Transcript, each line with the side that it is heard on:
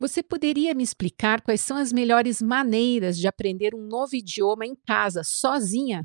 right: Você poderia me explicar quais são as melhores maneiras de aprender um novo idioma em casa, sozinha?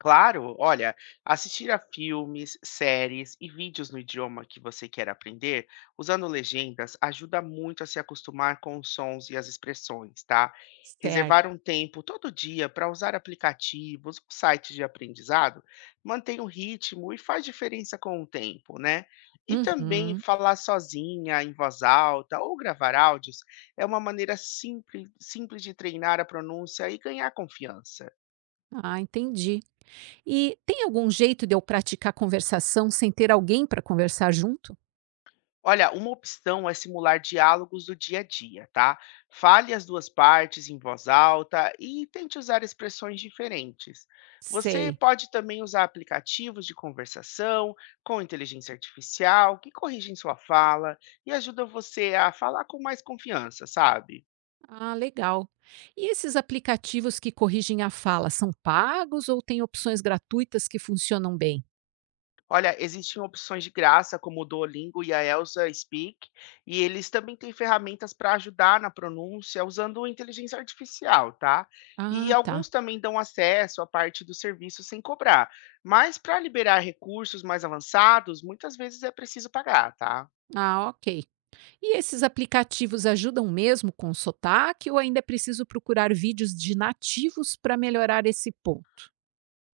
left: Claro, olha, assistir a filmes, séries e vídeos no idioma que você quer aprender, usando legendas, ajuda muito a se acostumar com os sons e as expressões, tá? Reservar
right: Certo.
left: um tempo todo dia para usar aplicativos ou sites de aprendizado mantém o ritmo e faz diferença com o tempo, né? E também
right: Uhum.
left: falar sozinha, em voz alta ou gravar áudios é uma maneira simples de treinar a pronúncia e ganhar confiança.
right: Ah, entendi. E tem algum jeito de eu praticar conversação sem ter alguém para conversar junto?
left: Olha, uma opção é simular diálogos do dia a dia, tá? Fale as duas partes em voz alta e tente usar expressões diferentes. Você
right: Sei.
left: pode também usar aplicativos de conversação com inteligência artificial que corrigem sua fala e ajudam você a falar com mais confiança, sabe?
right: Ah, legal. E esses aplicativos que corrigem a fala são pagos ou tem opções gratuitas que funcionam bem?
left: Olha, existem opções de graça como o Duolingo e a Elsa Speak, e eles também têm ferramentas para ajudar na pronúncia usando inteligência artificial, tá? E
right: Ah, tá.
left: alguns também dão acesso à parte do serviço sem cobrar, mas para liberar recursos mais avançados, muitas vezes é preciso pagar, tá?
right: Ah, ok. E esses aplicativos ajudam mesmo com sotaque ou ainda é preciso procurar vídeos de nativos para melhorar esse ponto?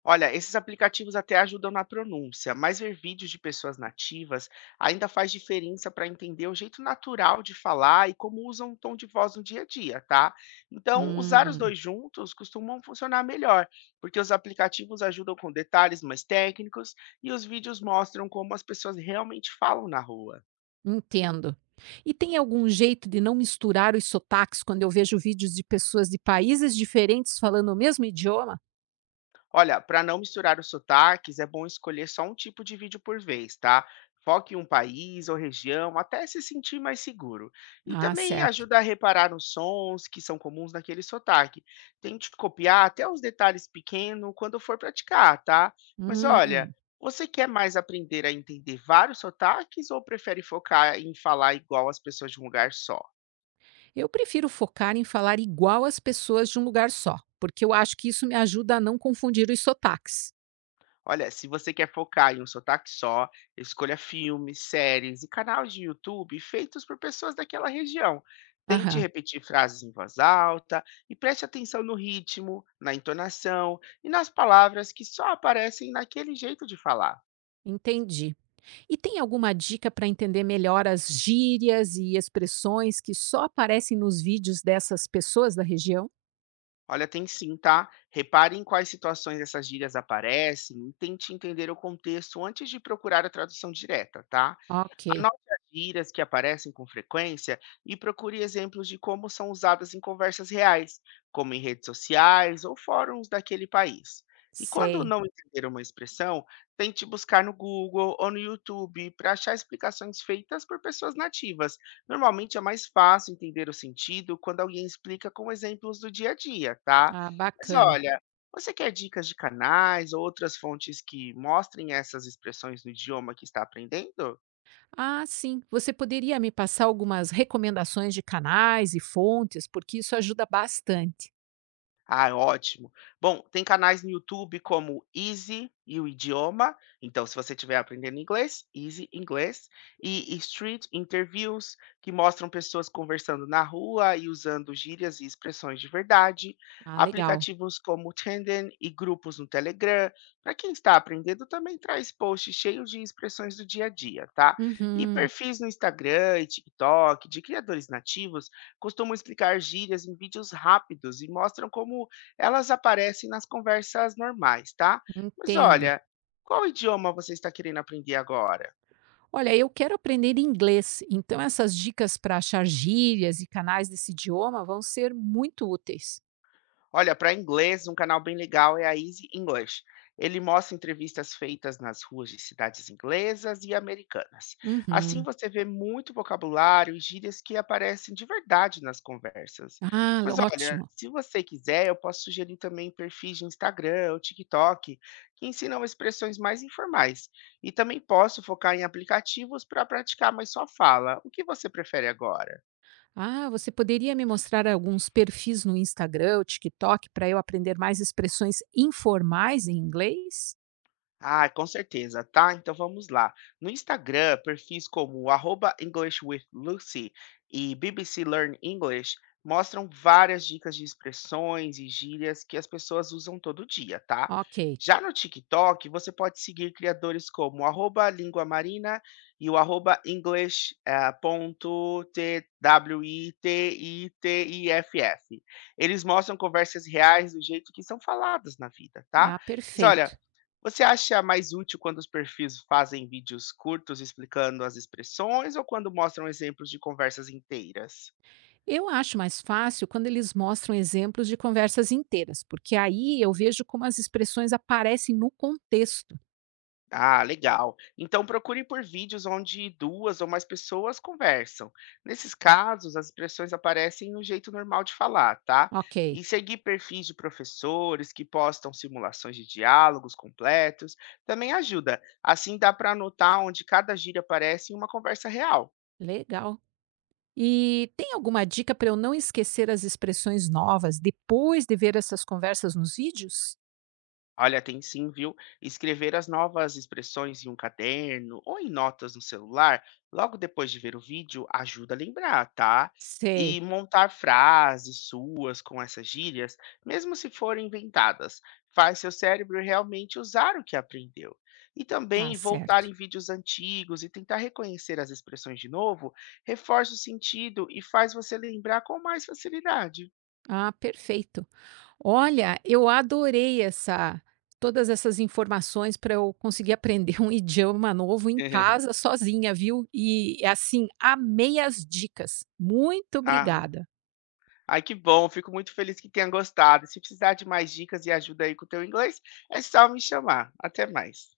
left: Olha, esses aplicativos até ajudam na pronúncia, mas ver vídeos de pessoas nativas ainda faz diferença para entender o jeito natural de falar e como usam o tom de voz no dia a dia, tá? Então, usar os
right: Hum,
left: dois juntos costumam funcionar melhor, porque os aplicativos ajudam com detalhes mais técnicos e os vídeos mostram como as pessoas realmente falam na rua.
right: entendo. E tem algum jeito de não misturar os sotaques quando eu vejo vídeos de pessoas de países diferentes falando o mesmo idioma?
left: Olha, para não misturar os sotaques, é bom escolher só um tipo de vídeo por vez, tá? Foque em um país ou região até se sentir mais seguro. E
right: Ah,
left: também
right: certo.
left: ajuda a reparar nos sons que são comuns naquele sotaque. Tente copiar até os detalhes pequenos quando for praticar, tá? Mas olha,
right: Hum,
left: você quer mais aprender a entender vários sotaques ou prefere focar em falar igual as pessoas de um lugar só?
right: eu prefiro focar em falar igual às pessoas de um lugar só, porque eu acho que isso me ajuda a não confundir os sotaques.
left: Olha, se você quer focar em um sotaque só, escolha filmes, séries e canais de YouTube feitos por pessoas daquela região. Tente
right: Aham,
left: repetir frases em voz alta e preste atenção no ritmo, na entonação e nas palavras que só aparecem naquele jeito de falar.
right: entendi. E tem alguma dica para entender melhor as gírias e expressões que só aparecem nos vídeos dessas pessoas da região?
left: Olha, tem sim, tá? Repare em quais situações essas gírias aparecem e tente entender o contexto antes de procurar a tradução direta, tá?
right: Ok,
left: Anote as gírias que aparecem com frequência e procure exemplos de como são usadas em conversas reais, como em redes sociais ou fóruns daquele país. E quando
right: sei.
left: não entender uma expressão, tente buscar no Google ou no YouTube para achar explicações feitas por pessoas nativas. Normalmente é mais fácil entender o sentido quando alguém explica com exemplos do dia a dia, tá?
right: Ah,
left: Mas
right: bacana.
left: olha, você quer dicas de canais ou outras fontes que mostrem essas expressões no idioma que está aprendendo?
right: Ah, sim. Você poderia me passar algumas recomendações de canais e fontes, porque isso ajuda bastante.
left: Ah, ótimo. Bom, tem canais no YouTube como Easy e o Idioma. Então, se você estiver aprendendo inglês, Easy Inglês. E Street Interviews, que mostram pessoas conversando na rua e usando gírias e expressões de verdade.
right: Ah, legal.
left: Aplicativos como Tandem e grupos no Telegram. Para quem está aprendendo, também traz posts cheios de expressões do dia a dia, tá? E
right: Uhum,
left: perfis no Instagram e TikTok de criadores nativos costumam explicar gírias em vídeos rápidos e mostram como elas aparecem nas conversas normais, tá? Mas
right: entendo.
left: olha, qual idioma você está querendo aprender agora?
right: Olha, eu quero aprender inglês, então essas dicas para achar gírias e canais desse idioma vão ser muito úteis.
left: Olha, para inglês, um canal bem legal é a Easy English. Ele mostra entrevistas feitas nas ruas de cidades inglesas e americanas. Assim
right: Uhum.
left: você vê muito vocabulário e gírias que aparecem de verdade nas conversas.
right: Ah,
left: Mas olha,
right: ótimo.
left: se você quiser, eu posso sugerir também perfis de Instagram ou TikTok que ensinam expressões mais informais. E também posso focar em aplicativos para praticar mais sua fala. O que você prefere agora?
right: Ah, você poderia me mostrar alguns perfis no Instagram ou TikTok para eu aprender mais expressões informais em inglês?
left: Ah, com certeza, tá? Então vamos lá. No Instagram, perfis como arroba English with Lucy e BBC Learn English mostram várias dicas de expressões e gírias que as pessoas usam todo dia, tá?
right: Ok.
left: Já no TikTok, você pode seguir criadores como arroba Língua Marina e o arroba English, ponto TWITITIFF. Eles mostram conversas reais do jeito que são faladas na vida, tá?
right: Ah,
left: Mas olha,
right: perfeito.
left: você acha mais útil quando os perfis fazem vídeos curtos explicando as expressões ou quando mostram exemplos de conversas inteiras?
right: Eu acho mais fácil quando eles mostram exemplos de conversas inteiras, porque aí eu vejo como as expressões aparecem no contexto.
left: Ah, legal. Então procure por vídeos onde duas ou mais pessoas conversam. Nesses casos, as expressões aparecem no jeito normal de falar, tá?
right: Ok,
left: E seguir perfis de professores que postam simulações de diálogos completos também ajuda. Assim dá para anotar onde cada gíria aparece em uma conversa real.
right: legal. E tem alguma dica para eu não esquecer as expressões novas depois de ver essas conversas nos vídeos?
left: Olha, tem sim, viu? Escrever as novas expressões em um caderno ou em notas no celular, logo depois de ver o vídeo, ajuda a lembrar, tá?
right: Sei,
left: E montar frases suas com essas gírias, mesmo se forem inventadas, faz seu cérebro realmente usar o que aprendeu. E
right: tá
left: também voltar
right: certo.
left: em vídeos antigos e tentar reconhecer as expressões de novo, reforça o sentido e faz você lembrar com mais facilidade.
right: Ah, perfeito. Olha, eu adorei essa todas essas informações para eu conseguir aprender um idioma novo em casa sozinha, viu? E assim, amei as dicas. Muito
left: Ah.
right: obrigada.
left: Ai, que bom, fico muito feliz que tenha gostado. Se precisar de mais dicas e ajuda aí com o teu inglês, é só me chamar. Até mais.